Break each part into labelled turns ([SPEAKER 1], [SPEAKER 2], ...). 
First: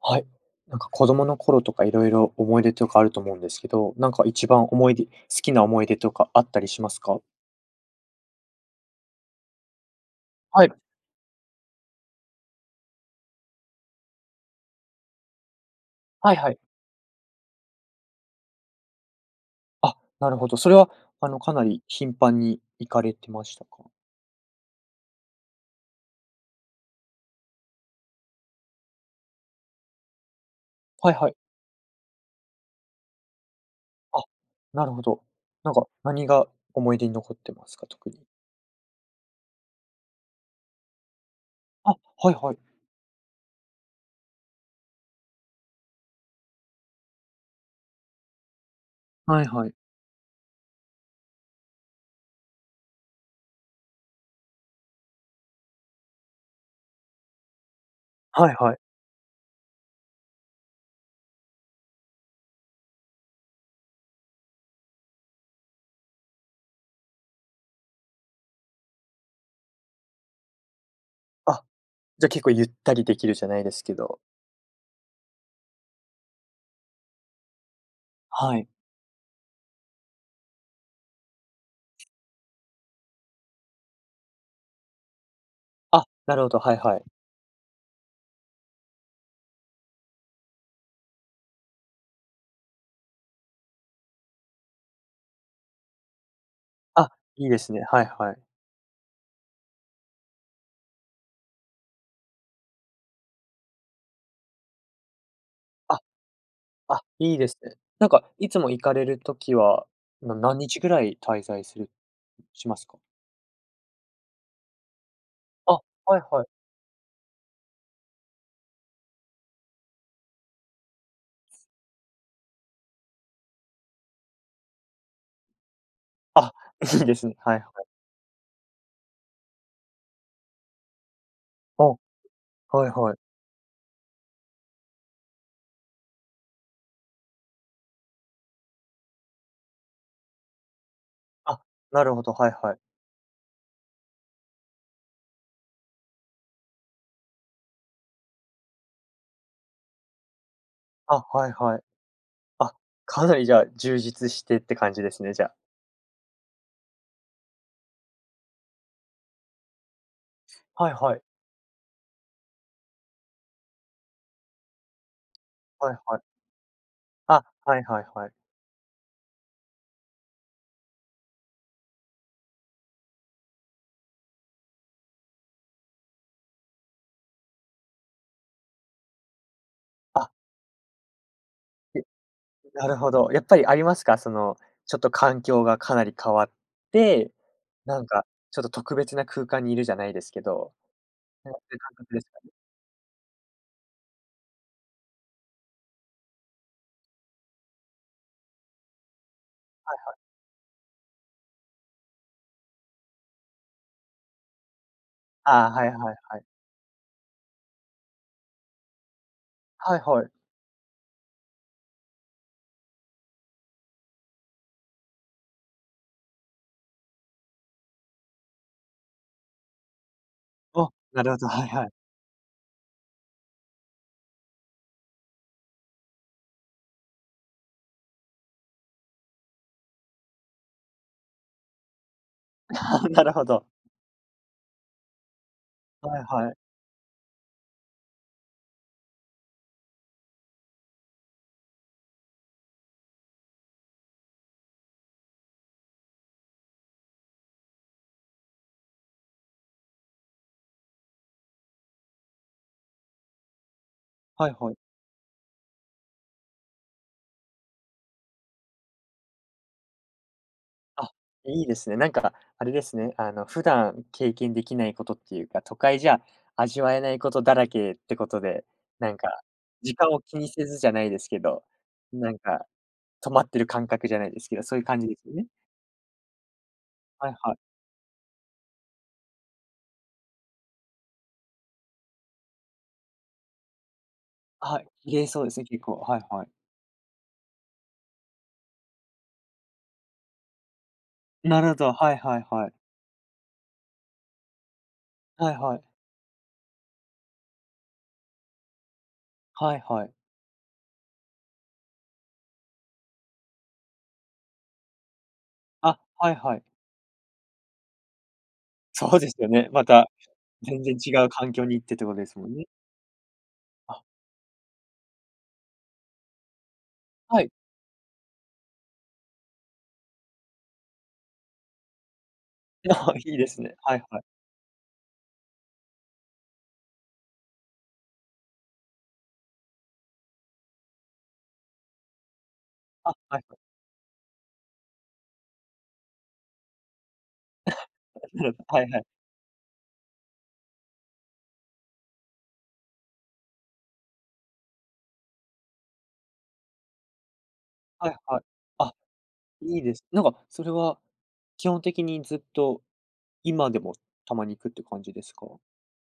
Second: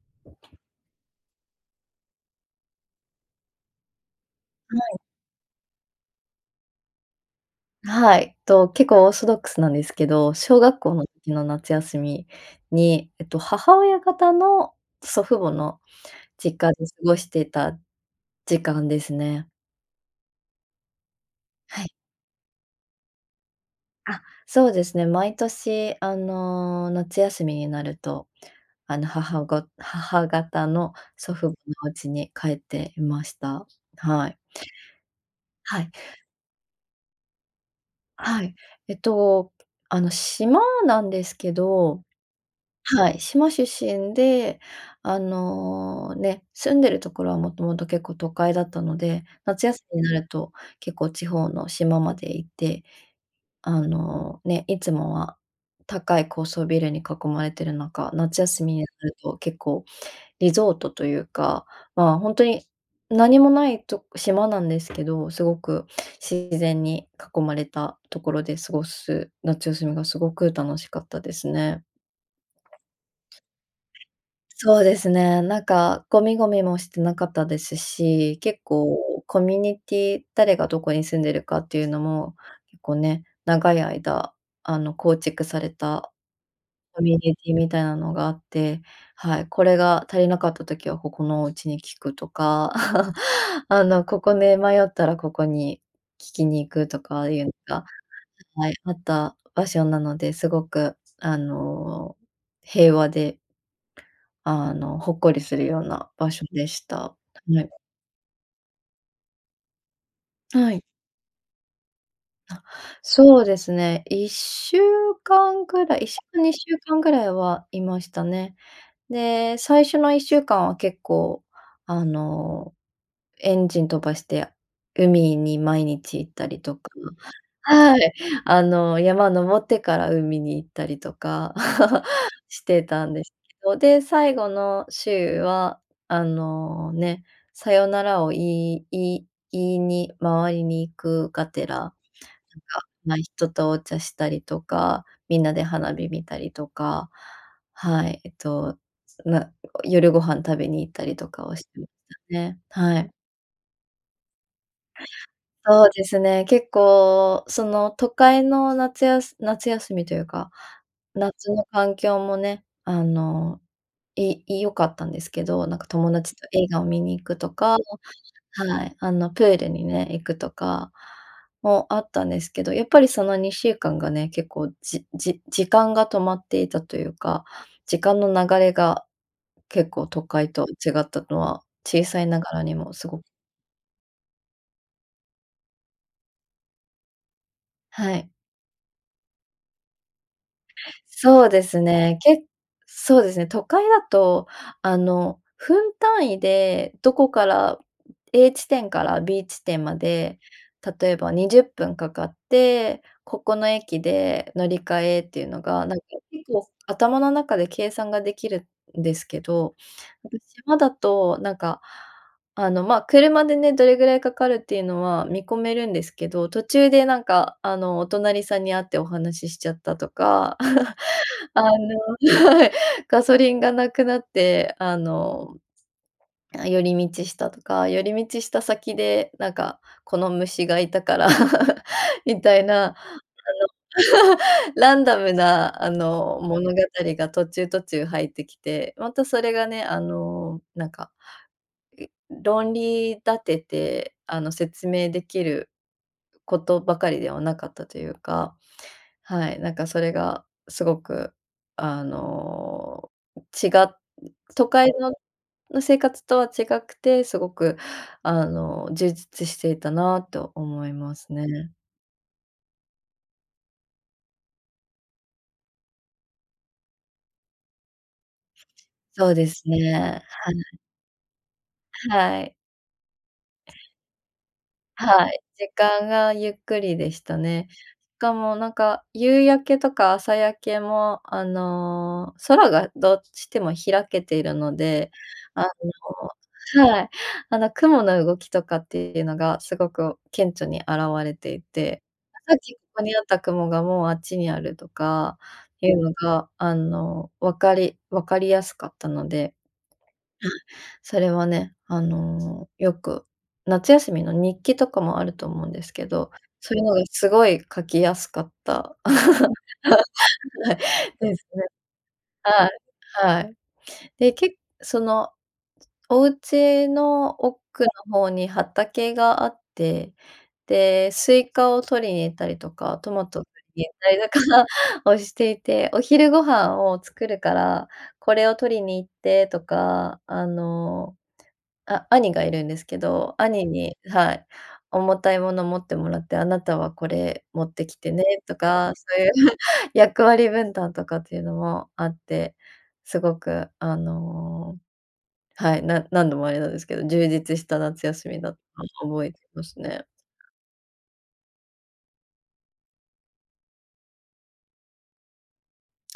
[SPEAKER 1] はい、なんか子供の頃とか色々思い出とかあると思うんですけど、なんか一番
[SPEAKER 2] は
[SPEAKER 1] 思い
[SPEAKER 2] い。
[SPEAKER 1] 出好きな思い出とかあったりしますか？
[SPEAKER 2] はい、と、結構オーソドックスなんですけど、小
[SPEAKER 1] はい。
[SPEAKER 2] 学校の時の夏休みに、えっと、母親方の祖父母の
[SPEAKER 1] はいはい。
[SPEAKER 2] 実家で過ごしてた時間ですね。
[SPEAKER 1] あ、なるほど、それはあの、かな
[SPEAKER 2] は
[SPEAKER 1] り
[SPEAKER 2] い。
[SPEAKER 1] 頻繁に行かれてましたか？
[SPEAKER 2] あ、そうですね、毎年あの、夏休みになると、あの母ご母方の
[SPEAKER 1] はいは
[SPEAKER 2] 祖
[SPEAKER 1] い。
[SPEAKER 2] 父母の家に帰っていました。
[SPEAKER 1] あ、
[SPEAKER 2] はい。
[SPEAKER 1] なるほど。なん
[SPEAKER 2] は
[SPEAKER 1] か、
[SPEAKER 2] い。
[SPEAKER 1] 何が思い出に残ってますか？特に。
[SPEAKER 2] はい。えっと、あの、島なんですけ
[SPEAKER 1] あ、
[SPEAKER 2] ど。
[SPEAKER 1] はいはい。
[SPEAKER 2] はい、島出身であの、ね、住んでるところはもともと結構都会だったので、
[SPEAKER 1] はい
[SPEAKER 2] 夏
[SPEAKER 1] はい。
[SPEAKER 2] 休みになると結構地方の島まで行って。あの、ね、いつもは高い高層ビルに囲まれている中、夏
[SPEAKER 1] はい
[SPEAKER 2] 休み
[SPEAKER 1] はい。
[SPEAKER 2] になると結構リゾートというか、まあ、ほんとに何もないと、島なんですけど、すごく自然に囲まれたところで過ごす夏休みが、すごく楽しかったです
[SPEAKER 1] あ、
[SPEAKER 2] ね。
[SPEAKER 1] じゃ、結構ゆったりできるじゃないですけど。
[SPEAKER 2] そうですね、なんかごみごみもしてなかったですし、
[SPEAKER 1] は
[SPEAKER 2] 結
[SPEAKER 1] い。
[SPEAKER 2] 構コミュニティ誰がどこに住んでるかっていうのもこうね、長い間あの構築され
[SPEAKER 1] あ、
[SPEAKER 2] た
[SPEAKER 1] なるほど、はいは
[SPEAKER 2] コ
[SPEAKER 1] い。
[SPEAKER 2] ミュニティみたいなのがあって、はい、これが足りなかった時は、ここのお家に聞くとか。あの、ここ、め迷ったら、ここに聞きに行くと
[SPEAKER 1] あ、
[SPEAKER 2] かいう
[SPEAKER 1] いい
[SPEAKER 2] の
[SPEAKER 1] ですね。
[SPEAKER 2] が、
[SPEAKER 1] はいはい。
[SPEAKER 2] はい、あった場所なのですごくあの平和で、あの、ほっこりするよう
[SPEAKER 1] あ。
[SPEAKER 2] な場所でし
[SPEAKER 1] あ、
[SPEAKER 2] た
[SPEAKER 1] いいです
[SPEAKER 2] ね。
[SPEAKER 1] ね。なんかいつも行かれる時は、な何
[SPEAKER 2] は
[SPEAKER 1] 日
[SPEAKER 2] い。
[SPEAKER 1] ぐらい滞在する
[SPEAKER 2] あ、
[SPEAKER 1] しますか？
[SPEAKER 2] そうですね。1週間
[SPEAKER 1] あ、
[SPEAKER 2] ぐらいいっし
[SPEAKER 1] はい
[SPEAKER 2] ゅう、
[SPEAKER 1] はい。
[SPEAKER 2] 2週間ぐらいはいましたね。で、最初の1週間は結構あの、エンジン飛ばして海に毎日行った
[SPEAKER 1] あ、
[SPEAKER 2] りとか、
[SPEAKER 1] いいですね。はいはい。
[SPEAKER 2] はい。あの、山登ってから海に行ったりとか
[SPEAKER 1] あ、
[SPEAKER 2] して
[SPEAKER 1] はい
[SPEAKER 2] たん
[SPEAKER 1] はい。
[SPEAKER 2] ですけど。で、最後の週はあの、ね、さよならを言い言い言いに回りに行くが
[SPEAKER 1] あ、
[SPEAKER 2] てら、なん
[SPEAKER 1] なるほど、はいはい。
[SPEAKER 2] か、ま、人とお茶したりとか、みんなで花火見たりとか、はい。えっと、な夜ご飯食べに行ったり
[SPEAKER 1] あ、
[SPEAKER 2] とか
[SPEAKER 1] はい
[SPEAKER 2] をし
[SPEAKER 1] は
[SPEAKER 2] て
[SPEAKER 1] い。
[SPEAKER 2] ましたね。
[SPEAKER 1] あ、
[SPEAKER 2] はい。
[SPEAKER 1] かなりじゃあ、充実してって感じですね、じゃあ。
[SPEAKER 2] そうですね、結構その都会の夏やす夏休みというか、
[SPEAKER 1] はいはい。
[SPEAKER 2] 夏の環境もね、あの、い良かったんですけど、なんか
[SPEAKER 1] はい
[SPEAKER 2] 友
[SPEAKER 1] はい。
[SPEAKER 2] 達と映画を見に行く
[SPEAKER 1] あ、
[SPEAKER 2] とか、
[SPEAKER 1] はいはいはい。
[SPEAKER 2] はい。あのプールにね、行くとかもあったんですけど、やっぱり、その2週間がね、結構じじ時間が止まっていたというか、時間の流れが結構都
[SPEAKER 1] あ。
[SPEAKER 2] 会と違ったのは、
[SPEAKER 1] ゆ
[SPEAKER 2] 小さいながらに
[SPEAKER 1] な
[SPEAKER 2] も
[SPEAKER 1] る
[SPEAKER 2] す
[SPEAKER 1] ほ
[SPEAKER 2] ご
[SPEAKER 1] ど、やっぱりありますか？その、ちょっと環境がかなり変わって、なん
[SPEAKER 2] は
[SPEAKER 1] か
[SPEAKER 2] い。
[SPEAKER 1] ちょっと特別な空間にいるじゃないですけど、
[SPEAKER 2] そう
[SPEAKER 1] そうや
[SPEAKER 2] で
[SPEAKER 1] って
[SPEAKER 2] す
[SPEAKER 1] 感覚
[SPEAKER 2] ね、
[SPEAKER 1] です
[SPEAKER 2] けっ
[SPEAKER 1] かね。
[SPEAKER 2] そうですね、都会だとあの、分単位でどこから A 地点から B 地点ま
[SPEAKER 1] はいはい。
[SPEAKER 2] で、例えば20分掛かって、ここの駅で乗り換えっていうの
[SPEAKER 1] ああ、は
[SPEAKER 2] が
[SPEAKER 1] い
[SPEAKER 2] なんか
[SPEAKER 1] はいはい。
[SPEAKER 2] 結構頭の中で計算ができるんですけど。
[SPEAKER 1] はいはい。
[SPEAKER 2] 島だとなんかあの、ま、車でね、どれぐらいかかるっていうのは見込めるんですけど、途中でなんかあのお隣さんに会ってお話ししちゃったとか。
[SPEAKER 1] あ、なるほど、
[SPEAKER 2] あ
[SPEAKER 1] はいはい。
[SPEAKER 2] の、はい。ガソリンがなくなってあの、寄り道したとか。寄り道した先でなんかこの虫がいたから、みたいな。あ
[SPEAKER 1] ああ、な
[SPEAKER 2] の、
[SPEAKER 1] るほど。
[SPEAKER 2] ランダムなあ
[SPEAKER 1] はい
[SPEAKER 2] の、
[SPEAKER 1] はい。
[SPEAKER 2] 物語が途中‐途中入ってきて、またそれがね、あの、なんか、論理立てて、あの、説明できることばかりではなかったというか。はい、なんかそれがすごくあの、ちが
[SPEAKER 1] はい
[SPEAKER 2] 都
[SPEAKER 1] はい。
[SPEAKER 2] 会の生活とは違くて、すごくあの、充実していたなと思い
[SPEAKER 1] あ、
[SPEAKER 2] ますね。
[SPEAKER 1] いいですね。なんか、あれですね、あの、普段経験できないことっていうか、都会じゃ味わえないことだらけってことで。なん
[SPEAKER 2] そ
[SPEAKER 1] か
[SPEAKER 2] うです
[SPEAKER 1] 時間
[SPEAKER 2] ね。
[SPEAKER 1] を気に
[SPEAKER 2] は
[SPEAKER 1] せ
[SPEAKER 2] い。
[SPEAKER 1] ずじゃないですけど、なん
[SPEAKER 2] はい。
[SPEAKER 1] か止まってる感覚じゃないですけど、そういう感じです
[SPEAKER 2] は
[SPEAKER 1] よ
[SPEAKER 2] い、
[SPEAKER 1] ね？
[SPEAKER 2] 時間がゆっくりでし
[SPEAKER 1] はい
[SPEAKER 2] た
[SPEAKER 1] はい。
[SPEAKER 2] ね。しかもなんか夕焼けとか朝焼けも、あの、空がどっちでも開けているの
[SPEAKER 1] はい、
[SPEAKER 2] で、
[SPEAKER 1] 綺麗そうです
[SPEAKER 2] あ
[SPEAKER 1] ね、結構、はいはい。
[SPEAKER 2] の、はい、あの雲の動きとかっていうのがすごく顕著に現れて
[SPEAKER 1] な
[SPEAKER 2] い
[SPEAKER 1] るほど、
[SPEAKER 2] て、
[SPEAKER 1] はいはい
[SPEAKER 2] さっ
[SPEAKER 1] はい。
[SPEAKER 2] きここにあった雲がもうあっちにあるとか
[SPEAKER 1] はいはい。
[SPEAKER 2] いうのが、あの、分かり分かりやすかったので。はい、
[SPEAKER 1] はいはい。
[SPEAKER 2] それはね、あのよく夏休みの日記とかもあると思うんです
[SPEAKER 1] あ、
[SPEAKER 2] けど、
[SPEAKER 1] はいはい。
[SPEAKER 2] そういうのがすごい書きやすかった
[SPEAKER 1] そうですよね。また、全然違 う
[SPEAKER 2] です
[SPEAKER 1] 環境
[SPEAKER 2] ね。
[SPEAKER 1] に行ってってことですもん
[SPEAKER 2] は
[SPEAKER 1] ね。
[SPEAKER 2] い、はい。
[SPEAKER 1] あ。
[SPEAKER 2] でけそのお家の
[SPEAKER 1] はい。
[SPEAKER 2] 奥の方に畑があって、で、スイカを採りに行ったりとか、
[SPEAKER 1] あ
[SPEAKER 2] ト
[SPEAKER 1] あ、い
[SPEAKER 2] マ
[SPEAKER 1] い
[SPEAKER 2] ト、
[SPEAKER 1] ですね。
[SPEAKER 2] 限
[SPEAKER 1] はいは
[SPEAKER 2] 界
[SPEAKER 1] い。
[SPEAKER 2] だからをしていて。お昼ご飯を作るから、これを採りに行ってとか。あの、あ、兄がいるんですけ
[SPEAKER 1] あ、は
[SPEAKER 2] ど、
[SPEAKER 1] いはい。
[SPEAKER 2] 兄に、はい、重たいもの持ってもらって、あなたはこれ持ってきてね
[SPEAKER 1] なる
[SPEAKER 2] と
[SPEAKER 1] ほど。はい
[SPEAKER 2] か、
[SPEAKER 1] はい。
[SPEAKER 2] そういう役割分担とかっていうのもあって。すごくあの、はい、な何度もあれなんですけど、充実した夏
[SPEAKER 1] はい
[SPEAKER 2] 休み
[SPEAKER 1] はい。
[SPEAKER 2] だった
[SPEAKER 1] あ、
[SPEAKER 2] と覚えてま
[SPEAKER 1] い
[SPEAKER 2] す
[SPEAKER 1] いです
[SPEAKER 2] ね。
[SPEAKER 1] なんか、それは基本的にずっと、今でもたまに行くって感じですか？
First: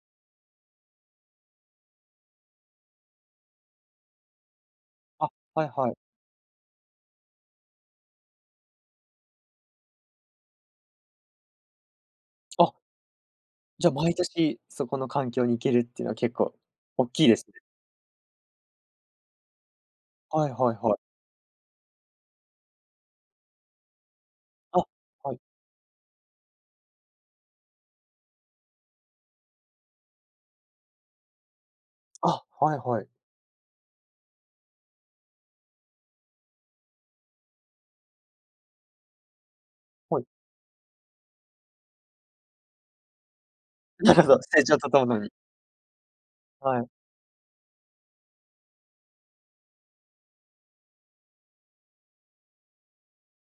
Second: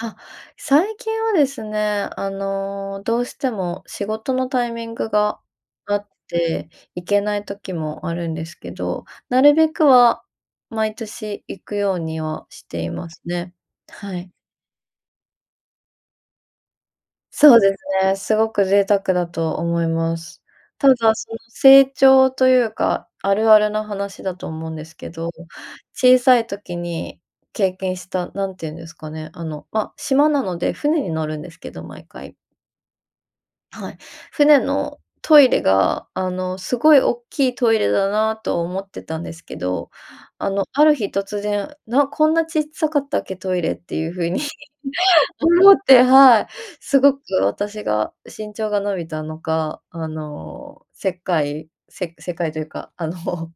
[SPEAKER 2] あ、最近はですね、あのどうしても仕事のタイミング
[SPEAKER 1] あ、
[SPEAKER 2] が
[SPEAKER 1] はいはい。
[SPEAKER 2] あって行けない時もあるんですけど、なるべくは毎年行くようにはし
[SPEAKER 1] あ。
[SPEAKER 2] ていますね。
[SPEAKER 1] じゃ、毎
[SPEAKER 2] はい。
[SPEAKER 1] 年、そこの環境に行けるっていうのは結構、大きいです
[SPEAKER 2] そう
[SPEAKER 1] ね。
[SPEAKER 2] ですね、すごく贅沢だと思います。
[SPEAKER 1] はいはい
[SPEAKER 2] た
[SPEAKER 1] はい。
[SPEAKER 2] だ、その成長というか、あるあるの話だと思うんで
[SPEAKER 1] あ、
[SPEAKER 2] すけど、
[SPEAKER 1] はい。
[SPEAKER 2] 小さい時に経験した、何て言うんですかね、あの、ま、島なので、船に乗るんですけど、毎回。
[SPEAKER 1] あ、はいはい。
[SPEAKER 2] はい、船のトイレがあの、すごい大きいトイレだなと思ってたんですけど、
[SPEAKER 1] はい。
[SPEAKER 2] あの、ある日突然「なこんなちっさかったっけトイレ」っていう
[SPEAKER 1] なるほ
[SPEAKER 2] 風
[SPEAKER 1] ど、
[SPEAKER 2] に
[SPEAKER 1] 成長と共に。
[SPEAKER 2] 思って、はい。
[SPEAKER 1] はい。
[SPEAKER 2] すごく私が身長が伸びたのか、あの世界世界というか、あの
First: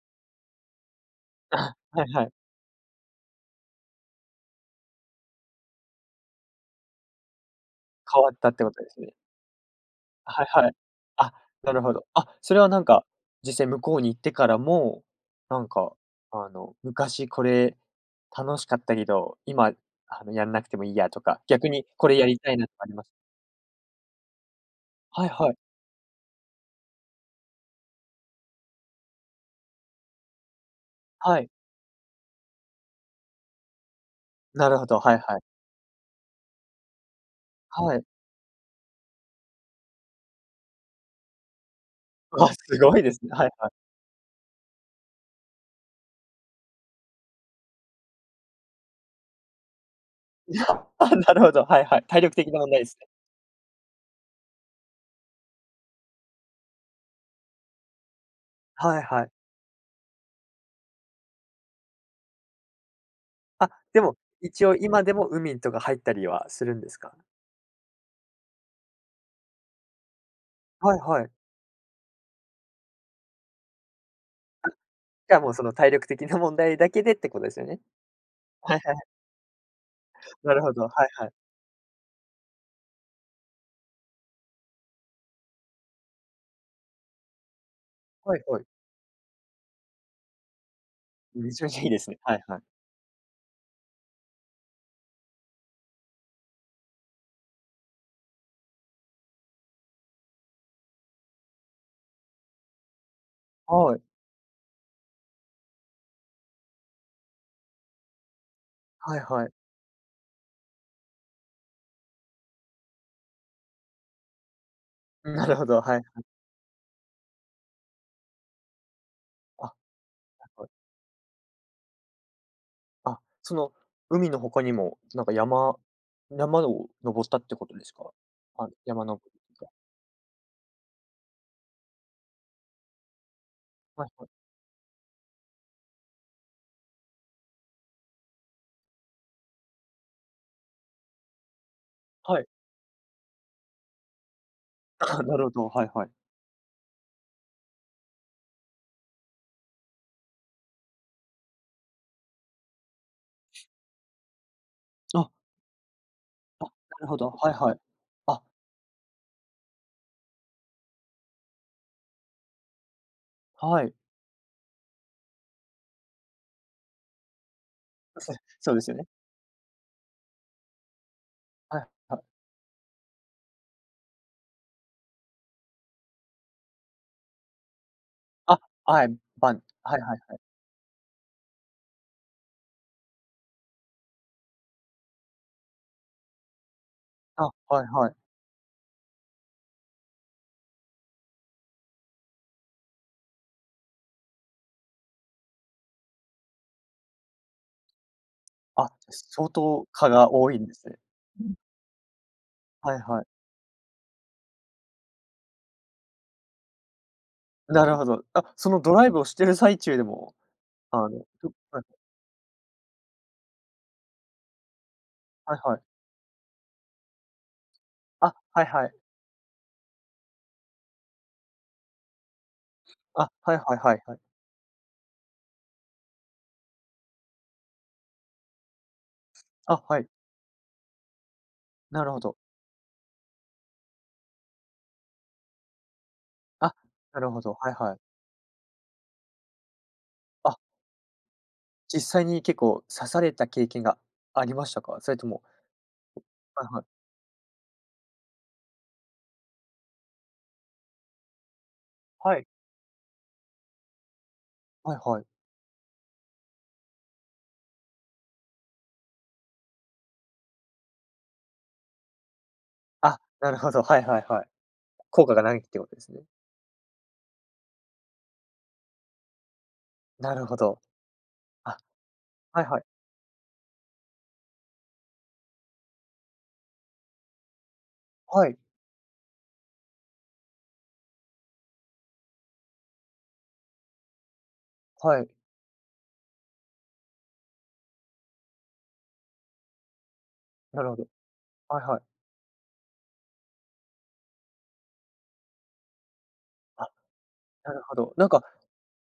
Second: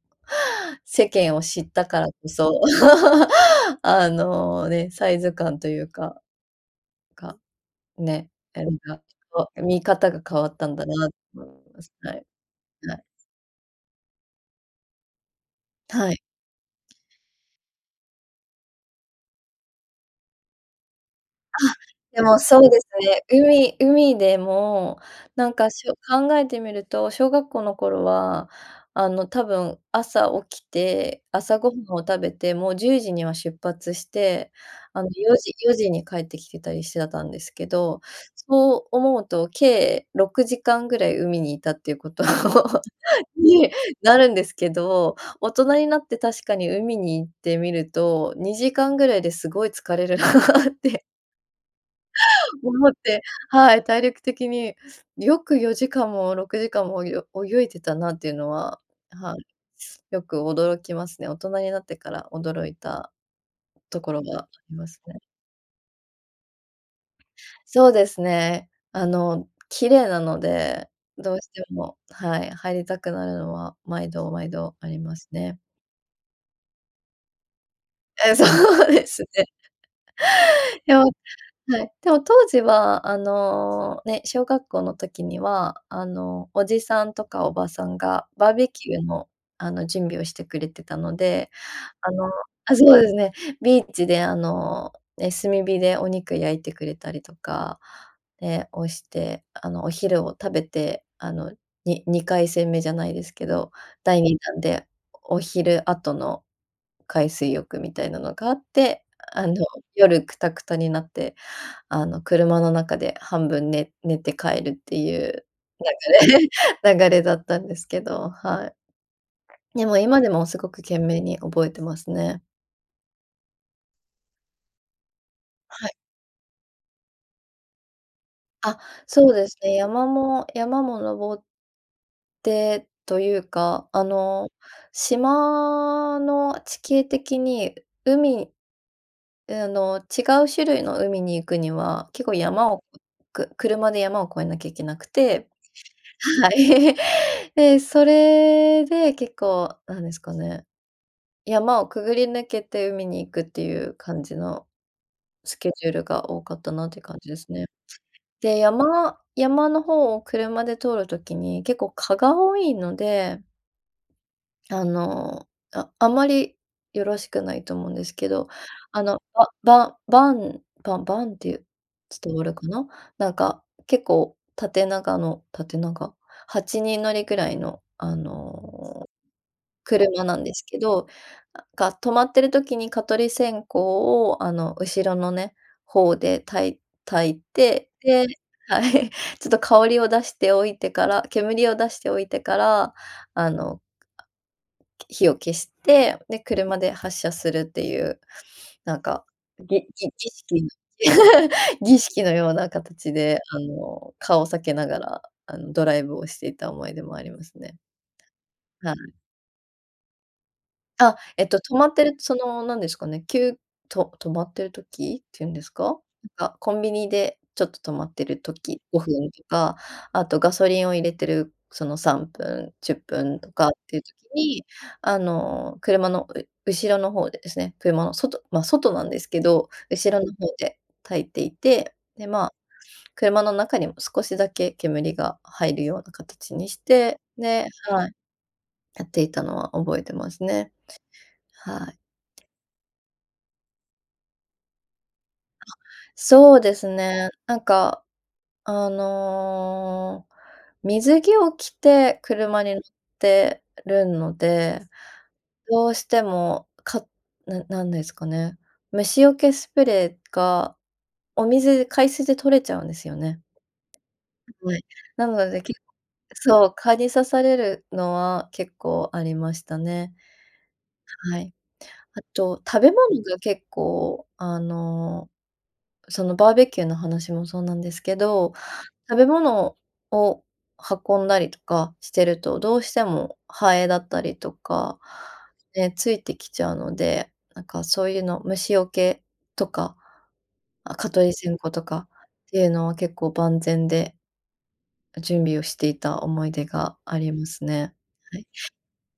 [SPEAKER 2] 世間を知っ
[SPEAKER 1] あ、
[SPEAKER 2] たか
[SPEAKER 1] は
[SPEAKER 2] ら
[SPEAKER 1] い
[SPEAKER 2] こ
[SPEAKER 1] はい。
[SPEAKER 2] そ あの、ね、サイズ感というか、か
[SPEAKER 1] 変
[SPEAKER 2] ね、
[SPEAKER 1] わったっ
[SPEAKER 2] な
[SPEAKER 1] てこ
[SPEAKER 2] ん
[SPEAKER 1] とです
[SPEAKER 2] か、
[SPEAKER 1] ね。
[SPEAKER 2] そう、見方が変
[SPEAKER 1] はい
[SPEAKER 2] わった
[SPEAKER 1] はい。
[SPEAKER 2] んだなと
[SPEAKER 1] あ、
[SPEAKER 2] 思
[SPEAKER 1] な
[SPEAKER 2] いま
[SPEAKER 1] る
[SPEAKER 2] す。
[SPEAKER 1] ほど。
[SPEAKER 2] はい、
[SPEAKER 1] あ、それはなん
[SPEAKER 2] はい。
[SPEAKER 1] か、実際向こうに行ってからも、なんか
[SPEAKER 2] はい。
[SPEAKER 1] あの昔これ楽しかったけど、今あの、やんなくてもいいやとか、逆
[SPEAKER 2] あ、
[SPEAKER 1] にこれ
[SPEAKER 2] で
[SPEAKER 1] や
[SPEAKER 2] も、
[SPEAKER 1] りたい
[SPEAKER 2] そ
[SPEAKER 1] な
[SPEAKER 2] う
[SPEAKER 1] と
[SPEAKER 2] で
[SPEAKER 1] かあ
[SPEAKER 2] す
[SPEAKER 1] ります？
[SPEAKER 2] ね。海海でも
[SPEAKER 1] はい
[SPEAKER 2] な
[SPEAKER 1] は
[SPEAKER 2] ん
[SPEAKER 1] い。
[SPEAKER 2] か、しょ考えてみると、小学校の頃はあの、多分朝起きて、
[SPEAKER 1] はい。
[SPEAKER 2] 朝ご飯を食べて、もう10時には出発して、
[SPEAKER 1] なるほど、
[SPEAKER 2] あの
[SPEAKER 1] はい
[SPEAKER 2] よ
[SPEAKER 1] はい。
[SPEAKER 2] じ4時に帰ってきてたりしてたんですけ
[SPEAKER 1] は
[SPEAKER 2] ど。
[SPEAKER 1] い。
[SPEAKER 2] そう思うと、計6時間ぐらい海にいたっていうこと
[SPEAKER 1] あ、す ごいですね。はいはい。
[SPEAKER 2] になるんですけど、大人になって確かに海に行ってみると、2時間ぐらいで、すごい疲れるな
[SPEAKER 1] や
[SPEAKER 2] っ
[SPEAKER 1] っ
[SPEAKER 2] て
[SPEAKER 1] ぱ、なるほど、はいはい。体力的な問題で
[SPEAKER 2] 思っ
[SPEAKER 1] すね。
[SPEAKER 2] て。はい。体力的によく4時間も6時間も泳い泳いてたなっていうのは、
[SPEAKER 1] はいはい。
[SPEAKER 2] はい、よく驚きますね。大人になってから驚いた
[SPEAKER 1] あ、で
[SPEAKER 2] とこ
[SPEAKER 1] も
[SPEAKER 2] ろがあ
[SPEAKER 1] 一応
[SPEAKER 2] ります
[SPEAKER 1] 今で
[SPEAKER 2] ね。
[SPEAKER 1] も海とか入ったりはするんですか？
[SPEAKER 2] そうですね。あの綺麗なので、
[SPEAKER 1] はいは
[SPEAKER 2] ど
[SPEAKER 1] い。
[SPEAKER 2] うしても、はい、入りたくなるのは毎度毎度ありま
[SPEAKER 1] し
[SPEAKER 2] す
[SPEAKER 1] かも
[SPEAKER 2] ね。
[SPEAKER 1] その体力的な問題だけでって、ことですよね。
[SPEAKER 2] え、そ
[SPEAKER 1] はいは
[SPEAKER 2] う
[SPEAKER 1] いはい。
[SPEAKER 2] ですね。
[SPEAKER 1] なるほど、は
[SPEAKER 2] でも
[SPEAKER 1] いはい。
[SPEAKER 2] はい。でも当時はあの、ね、小学校の時にはあのおじさんとかおばさんが
[SPEAKER 1] はい
[SPEAKER 2] バー
[SPEAKER 1] はい。
[SPEAKER 2] ベキューのあの準備をしてくれてたので。
[SPEAKER 1] めちゃめちゃいいで
[SPEAKER 2] あ
[SPEAKER 1] すね。
[SPEAKER 2] の、
[SPEAKER 1] はいはい。
[SPEAKER 2] あ、そうですね、ビーチであの、え、炭火でお肉焼いてくれたりとか。で、をして、あのお昼を食べてあのに2回戦目じゃないですけど、
[SPEAKER 1] はい。
[SPEAKER 2] 第2弾でお昼後の海水浴みたいなのがあって、
[SPEAKER 1] はいは
[SPEAKER 2] あ
[SPEAKER 1] い。
[SPEAKER 2] の夜クタクタになって、あの車の中で半分ね寝て帰るっていう
[SPEAKER 1] なるほど、はいはい。
[SPEAKER 2] 流れ流れだったんですけど、はい。
[SPEAKER 1] あ、
[SPEAKER 2] でも、今でもすご く懸命に覚えてますね。
[SPEAKER 1] あ、その海の他にもなんか山
[SPEAKER 2] はい。
[SPEAKER 1] 山登ったってことですか？あ、
[SPEAKER 2] あ、
[SPEAKER 1] 山登
[SPEAKER 2] そうですね、山も山も登ってというか、あ
[SPEAKER 1] はいはい。
[SPEAKER 2] の、島の地形的に海うあの違う種類の海に行くには結構
[SPEAKER 1] はい。
[SPEAKER 2] 山をく車で山を越えなきゃいけなく
[SPEAKER 1] ああ、なる
[SPEAKER 2] て、
[SPEAKER 1] ほど、はいはい。
[SPEAKER 2] はい。で、それで結構なんですかね。山をくぐり抜けて海に行くっていう感じの
[SPEAKER 1] あ。
[SPEAKER 2] スケジュールが多かっ
[SPEAKER 1] あ、
[SPEAKER 2] た
[SPEAKER 1] な
[SPEAKER 2] なっていう
[SPEAKER 1] る
[SPEAKER 2] 感
[SPEAKER 1] ほ
[SPEAKER 2] じ
[SPEAKER 1] ど。
[SPEAKER 2] で
[SPEAKER 1] は
[SPEAKER 2] す
[SPEAKER 1] い
[SPEAKER 2] ね。
[SPEAKER 1] はい。あ。
[SPEAKER 2] で、山山の方を車で通る時に、結構蚊が多いので
[SPEAKER 1] はい。
[SPEAKER 2] あの、あ、あまりよろしくないと思うんですけ ど、
[SPEAKER 1] そうですよ
[SPEAKER 2] あ
[SPEAKER 1] ね。
[SPEAKER 2] のバババンバンバンっていう
[SPEAKER 1] はいはい。
[SPEAKER 2] 伝わるかな？なんか結構縦長の縦長？8人乗りぐらいのあ
[SPEAKER 1] あ、は
[SPEAKER 2] の
[SPEAKER 1] い、バン、はいはい
[SPEAKER 2] 車
[SPEAKER 1] は
[SPEAKER 2] な
[SPEAKER 1] い。
[SPEAKER 2] んですけど、が、止まってる時に蚊取り線香をあの後ろのね、方で焚い焚い
[SPEAKER 1] あ、はい
[SPEAKER 2] て、
[SPEAKER 1] はい。
[SPEAKER 2] で、はい、ちょっと香りを出しておいてから、煙を出しておいてからあの、あ、き火を消して、で車で発車するっていう
[SPEAKER 1] あ、
[SPEAKER 2] なんか、
[SPEAKER 1] 相
[SPEAKER 2] ぎ
[SPEAKER 1] 当蚊
[SPEAKER 2] ぎ儀
[SPEAKER 1] が多い
[SPEAKER 2] 式
[SPEAKER 1] ん
[SPEAKER 2] の
[SPEAKER 1] ですね。う ん。
[SPEAKER 2] 儀式のような
[SPEAKER 1] はい
[SPEAKER 2] 形
[SPEAKER 1] はい。
[SPEAKER 2] であの顔を避けながらあのドライブをしていた思い出もありますね。
[SPEAKER 1] なるほど。あ、そのド
[SPEAKER 2] は
[SPEAKER 1] ライ
[SPEAKER 2] い。
[SPEAKER 1] ブをしてる最中でも、あの、
[SPEAKER 2] あ、えっ
[SPEAKER 1] ふ、
[SPEAKER 2] と止
[SPEAKER 1] はい。
[SPEAKER 2] まってる、そのなんですかね、きゅうと止まってる時っていうん
[SPEAKER 1] はい
[SPEAKER 2] です
[SPEAKER 1] はい。
[SPEAKER 2] か？なんか、コンビニでちょっと止まってい
[SPEAKER 1] あ、
[SPEAKER 2] る
[SPEAKER 1] はい
[SPEAKER 2] 時、
[SPEAKER 1] はい。
[SPEAKER 2] 5分とか、あとガソリンを入れてる、その3分、じゅっぷ
[SPEAKER 1] あ、
[SPEAKER 2] んと
[SPEAKER 1] はい
[SPEAKER 2] かっ
[SPEAKER 1] はいは
[SPEAKER 2] てい
[SPEAKER 1] い
[SPEAKER 2] う
[SPEAKER 1] は
[SPEAKER 2] 時
[SPEAKER 1] い。
[SPEAKER 2] にあの車のう後ろの方でですね、車の外、ま、外なんですけど、
[SPEAKER 1] あ、はい。
[SPEAKER 2] 後ろの方で焚いていて、
[SPEAKER 1] なるほ
[SPEAKER 2] で
[SPEAKER 1] ど。
[SPEAKER 2] まあ、車の中にも少しだけ煙が入るような形に
[SPEAKER 1] あ、
[SPEAKER 2] し
[SPEAKER 1] な
[SPEAKER 2] て、
[SPEAKER 1] るほど、
[SPEAKER 2] で、
[SPEAKER 1] はいはい。
[SPEAKER 2] はい。やっていたのは覚えてます
[SPEAKER 1] あ。
[SPEAKER 2] ね。はい。
[SPEAKER 1] 実際に結構刺された経験がありましたか？それとも
[SPEAKER 2] そう
[SPEAKER 1] はい
[SPEAKER 2] で
[SPEAKER 1] はい。
[SPEAKER 2] すね。なんかあの水着を着て
[SPEAKER 1] はい。
[SPEAKER 2] 車に乗ってるので、
[SPEAKER 1] はいはい。
[SPEAKER 2] どうしても、かななんですかね？虫よけスプレーがお水海水で取れちゃうんですよ
[SPEAKER 1] あ、
[SPEAKER 2] ね。
[SPEAKER 1] なるほど、はいはいはい、
[SPEAKER 2] う、ぼえ、
[SPEAKER 1] 効
[SPEAKER 2] な
[SPEAKER 1] 果が
[SPEAKER 2] の
[SPEAKER 1] ないっ
[SPEAKER 2] で、けっ
[SPEAKER 1] ていうことですね。
[SPEAKER 2] そう、蚊に刺されるのは結構ありましたね。
[SPEAKER 1] なるほど。
[SPEAKER 2] はい。
[SPEAKER 1] あ、
[SPEAKER 2] あと
[SPEAKER 1] はい
[SPEAKER 2] 食
[SPEAKER 1] はい。
[SPEAKER 2] べ物が結構あの、そのバーベキューの話もそうなんですけ
[SPEAKER 1] は
[SPEAKER 2] ど、
[SPEAKER 1] い。
[SPEAKER 2] 食べ物を運んだりとかしてるとどうしてもハエだったりとか、
[SPEAKER 1] はい。
[SPEAKER 2] ね、ついてきちゃうので、なんかそういうの虫よけとか、
[SPEAKER 1] なるほど。
[SPEAKER 2] 蚊取り線香
[SPEAKER 1] は
[SPEAKER 2] と
[SPEAKER 1] いはい。
[SPEAKER 2] かっていうのは結構万全で準備をしていた思い出
[SPEAKER 1] あ、
[SPEAKER 2] があります
[SPEAKER 1] なる
[SPEAKER 2] ね。
[SPEAKER 1] ほど。なん
[SPEAKER 2] は
[SPEAKER 1] か、
[SPEAKER 2] い。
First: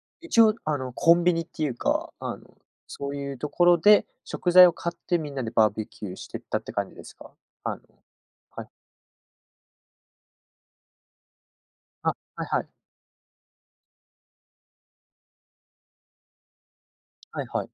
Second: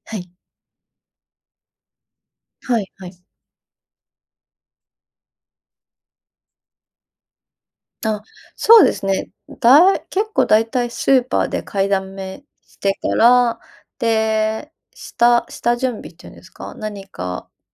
[SPEAKER 2] はい。
[SPEAKER 1] 一応、あの、コンビニっていうか、あの、
[SPEAKER 2] はいは
[SPEAKER 1] そう
[SPEAKER 2] い。
[SPEAKER 1] いうところで、食材を買ってみんなでバーベキューしてったって感じですか？あの、
[SPEAKER 2] あ、
[SPEAKER 1] はい。
[SPEAKER 2] そうですね、だい結構大体スーパーで買いだ
[SPEAKER 1] あ、
[SPEAKER 2] め
[SPEAKER 1] はいはい。
[SPEAKER 2] してから、で、下下準備っていうんですか？何
[SPEAKER 1] はい
[SPEAKER 2] か
[SPEAKER 1] はい。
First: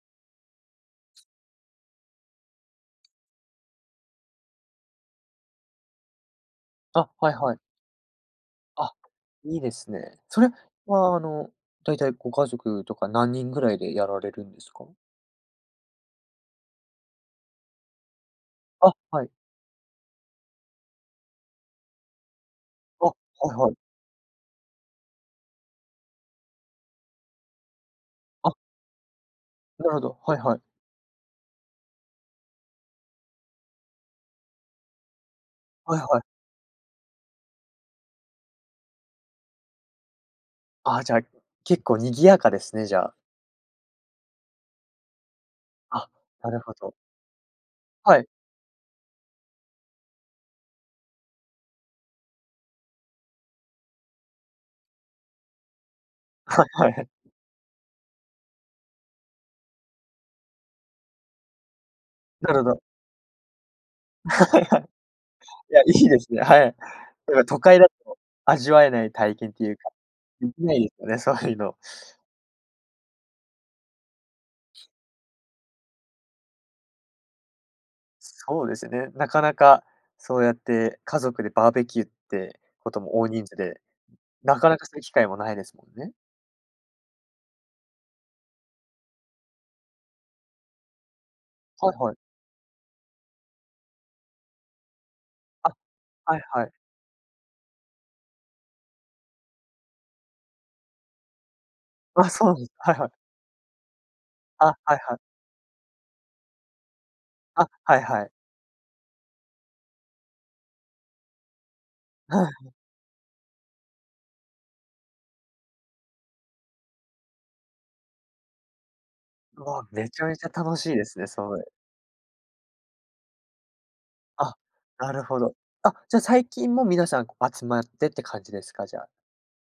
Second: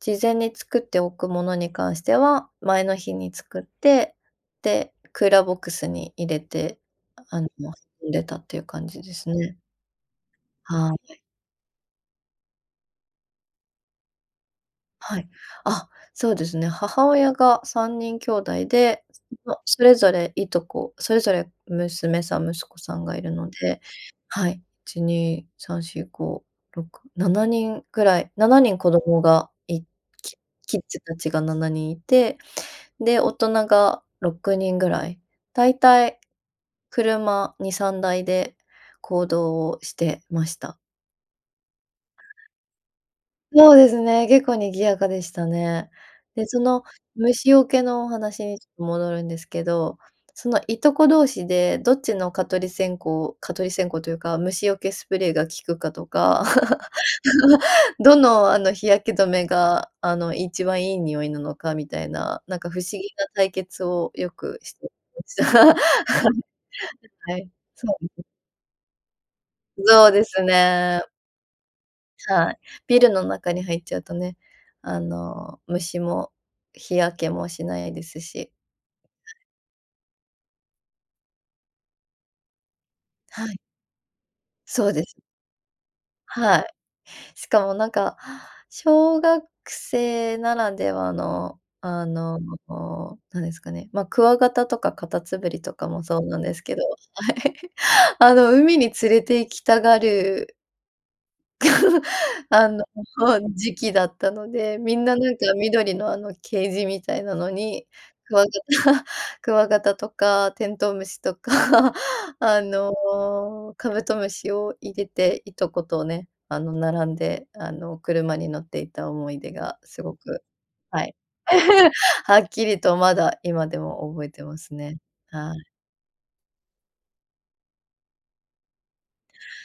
[SPEAKER 2] 事前に作っておくものに関しては、前の日に作って、で、クーラーボックスに入れて、
[SPEAKER 1] あ、はい
[SPEAKER 2] あの、
[SPEAKER 1] はい。
[SPEAKER 2] も、入れたっていう感
[SPEAKER 1] あ、
[SPEAKER 2] じですね。
[SPEAKER 1] いいですね。それ
[SPEAKER 2] は
[SPEAKER 1] は、
[SPEAKER 2] い。
[SPEAKER 1] あの大体ご家族とか何人ぐらいでやられるんですか？
[SPEAKER 2] はい、あ、そうですね、母親が3人兄弟
[SPEAKER 1] あ、
[SPEAKER 2] で、
[SPEAKER 1] はい。
[SPEAKER 2] いそそれぞれいとこ、それぞれ娘さん息子さん
[SPEAKER 1] あ、
[SPEAKER 2] が
[SPEAKER 1] は
[SPEAKER 2] いるの
[SPEAKER 1] いはい。
[SPEAKER 2] で、はい、1、2、3、4、5、6、7人ぐらい、な
[SPEAKER 1] あ。
[SPEAKER 2] なにん子供がい
[SPEAKER 1] なるほど、は
[SPEAKER 2] キ
[SPEAKER 1] いはい。
[SPEAKER 2] キッズ達が7人いて、で大人が6人ぐらい、だい
[SPEAKER 1] はい
[SPEAKER 2] たい
[SPEAKER 1] はい。
[SPEAKER 2] 車2、3台で行動をしてました。
[SPEAKER 1] あ、じゃあ、結構賑やかですね、じゃあ。
[SPEAKER 2] そうですね、結構賑やかでしたね。
[SPEAKER 1] あ、
[SPEAKER 2] で、
[SPEAKER 1] な
[SPEAKER 2] そ
[SPEAKER 1] るほ
[SPEAKER 2] の
[SPEAKER 1] ど。
[SPEAKER 2] 虫よけのお
[SPEAKER 1] はい。
[SPEAKER 2] 話にちょっと戻るんですけど、そのいとこ同士でどっちの蚊取り線蚊取り線香というか虫よけスプレーが効くかとか、
[SPEAKER 1] はいはい。
[SPEAKER 2] どのあの日焼け止めが、あの一番いい匂いなのかみたいな
[SPEAKER 1] な
[SPEAKER 2] な
[SPEAKER 1] る
[SPEAKER 2] んか
[SPEAKER 1] ほ
[SPEAKER 2] 不
[SPEAKER 1] ど。
[SPEAKER 2] 思議な対決をよくし てました。
[SPEAKER 1] いや、いいですね。はい。なん
[SPEAKER 2] は
[SPEAKER 1] か
[SPEAKER 2] い、
[SPEAKER 1] 都会だ
[SPEAKER 2] そう
[SPEAKER 1] と
[SPEAKER 2] です。
[SPEAKER 1] 味わえない体験というか、
[SPEAKER 2] ぞうです
[SPEAKER 1] できないです
[SPEAKER 2] ね。
[SPEAKER 1] よね、そういうの。
[SPEAKER 2] さい、ビルの中に入っちゃうとね、あの虫も日焼けもしないですし。
[SPEAKER 1] そうですね、なかなか、そうやって家族でバーベキューってことも大人
[SPEAKER 2] は
[SPEAKER 1] 数
[SPEAKER 2] い。
[SPEAKER 1] で、なかなか
[SPEAKER 2] そ
[SPEAKER 1] そ
[SPEAKER 2] う
[SPEAKER 1] ういう
[SPEAKER 2] で
[SPEAKER 1] 機
[SPEAKER 2] す。
[SPEAKER 1] 会もないですもんね。
[SPEAKER 2] はい、しかもなんか、小学生ならではの、
[SPEAKER 1] はい
[SPEAKER 2] あ
[SPEAKER 1] はい。
[SPEAKER 2] の、何ですかね、ま、クワガタとかカタツムリ
[SPEAKER 1] あ、
[SPEAKER 2] とかもそうな
[SPEAKER 1] は
[SPEAKER 2] ん
[SPEAKER 1] い
[SPEAKER 2] です
[SPEAKER 1] はい。
[SPEAKER 2] けど、はい、あの海に連れて行きたがる
[SPEAKER 1] あ、そ うなんで
[SPEAKER 2] あ
[SPEAKER 1] す、
[SPEAKER 2] の、
[SPEAKER 1] はいはい。
[SPEAKER 2] ほん、時期だったの
[SPEAKER 1] あ、
[SPEAKER 2] で、み
[SPEAKER 1] はい
[SPEAKER 2] ん
[SPEAKER 1] は
[SPEAKER 2] な、
[SPEAKER 1] い。
[SPEAKER 2] なんか緑のあの、ケージみたいなの
[SPEAKER 1] あ、
[SPEAKER 2] に、
[SPEAKER 1] はいはい。
[SPEAKER 2] クワガタ クワガタとかテントウムシとか、
[SPEAKER 1] う
[SPEAKER 2] あ
[SPEAKER 1] ん。
[SPEAKER 2] の、カブトムシを入れて、いとことね、あの並んで、あの車に乗っていた思い出
[SPEAKER 1] う
[SPEAKER 2] が
[SPEAKER 1] わ、
[SPEAKER 2] す
[SPEAKER 1] め
[SPEAKER 2] ご
[SPEAKER 1] ちゃめ
[SPEAKER 2] く、
[SPEAKER 1] ちゃ楽しい
[SPEAKER 2] は
[SPEAKER 1] で
[SPEAKER 2] い、
[SPEAKER 1] すね、それ。
[SPEAKER 2] はっきりとまだ、今でも覚えて
[SPEAKER 1] あ、
[SPEAKER 2] ますね。
[SPEAKER 1] なるほ
[SPEAKER 2] は
[SPEAKER 1] ど。
[SPEAKER 2] い。
[SPEAKER 1] あ、じゃあ最近も皆さん、こ、集まってって感じですか？じゃあ。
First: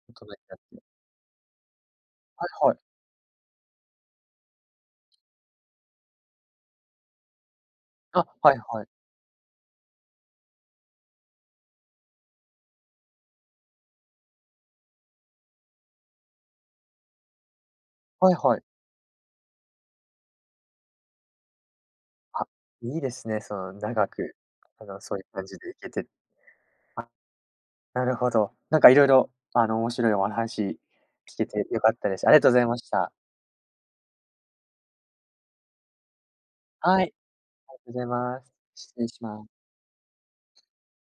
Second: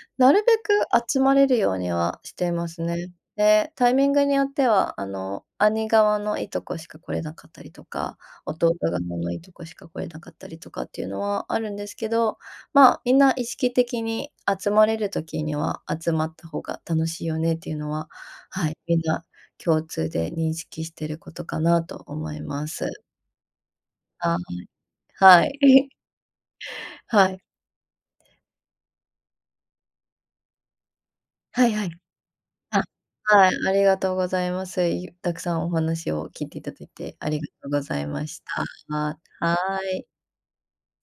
[SPEAKER 1] 大人に
[SPEAKER 2] なる
[SPEAKER 1] な
[SPEAKER 2] べ
[SPEAKER 1] って。
[SPEAKER 2] く集まれるようにはし
[SPEAKER 1] は
[SPEAKER 2] ていま
[SPEAKER 1] いはい。
[SPEAKER 2] すね。で、タイミングによってはあの、兄側のいとこしか来れなかったりとか、
[SPEAKER 1] あ、はい
[SPEAKER 2] 弟
[SPEAKER 1] はい。
[SPEAKER 2] 側のいとこしか来れなかったりとかっていうのはあるんですけど、ま、みんな意識的に集まれる時には集まった方が楽しいよねっていうのは、
[SPEAKER 1] はいはい。
[SPEAKER 2] はい、みんな共通で認識してることかなと思い
[SPEAKER 1] あ、
[SPEAKER 2] ます。
[SPEAKER 1] いいですね、その長く、
[SPEAKER 2] はい。
[SPEAKER 1] あのそういう
[SPEAKER 2] は
[SPEAKER 1] 感じで行
[SPEAKER 2] い。
[SPEAKER 1] け て。あ。
[SPEAKER 2] はい。
[SPEAKER 1] なるほど。なんか色々あの、面白いおはし聞け
[SPEAKER 2] は
[SPEAKER 1] て
[SPEAKER 2] い
[SPEAKER 1] 良
[SPEAKER 2] は
[SPEAKER 1] か
[SPEAKER 2] い。
[SPEAKER 1] ったです。ありがとうございま
[SPEAKER 2] あ、
[SPEAKER 1] した。
[SPEAKER 2] はい、ありがとうございます。い、たくさんお話を聞いていただい
[SPEAKER 1] はい、あり
[SPEAKER 2] て、あ
[SPEAKER 1] が
[SPEAKER 2] りがとうご
[SPEAKER 1] とう
[SPEAKER 2] ざ
[SPEAKER 1] ござい
[SPEAKER 2] いま
[SPEAKER 1] ま
[SPEAKER 2] し
[SPEAKER 1] す。
[SPEAKER 2] た。
[SPEAKER 1] 失礼
[SPEAKER 2] あ、
[SPEAKER 1] しま
[SPEAKER 2] はい。
[SPEAKER 1] す。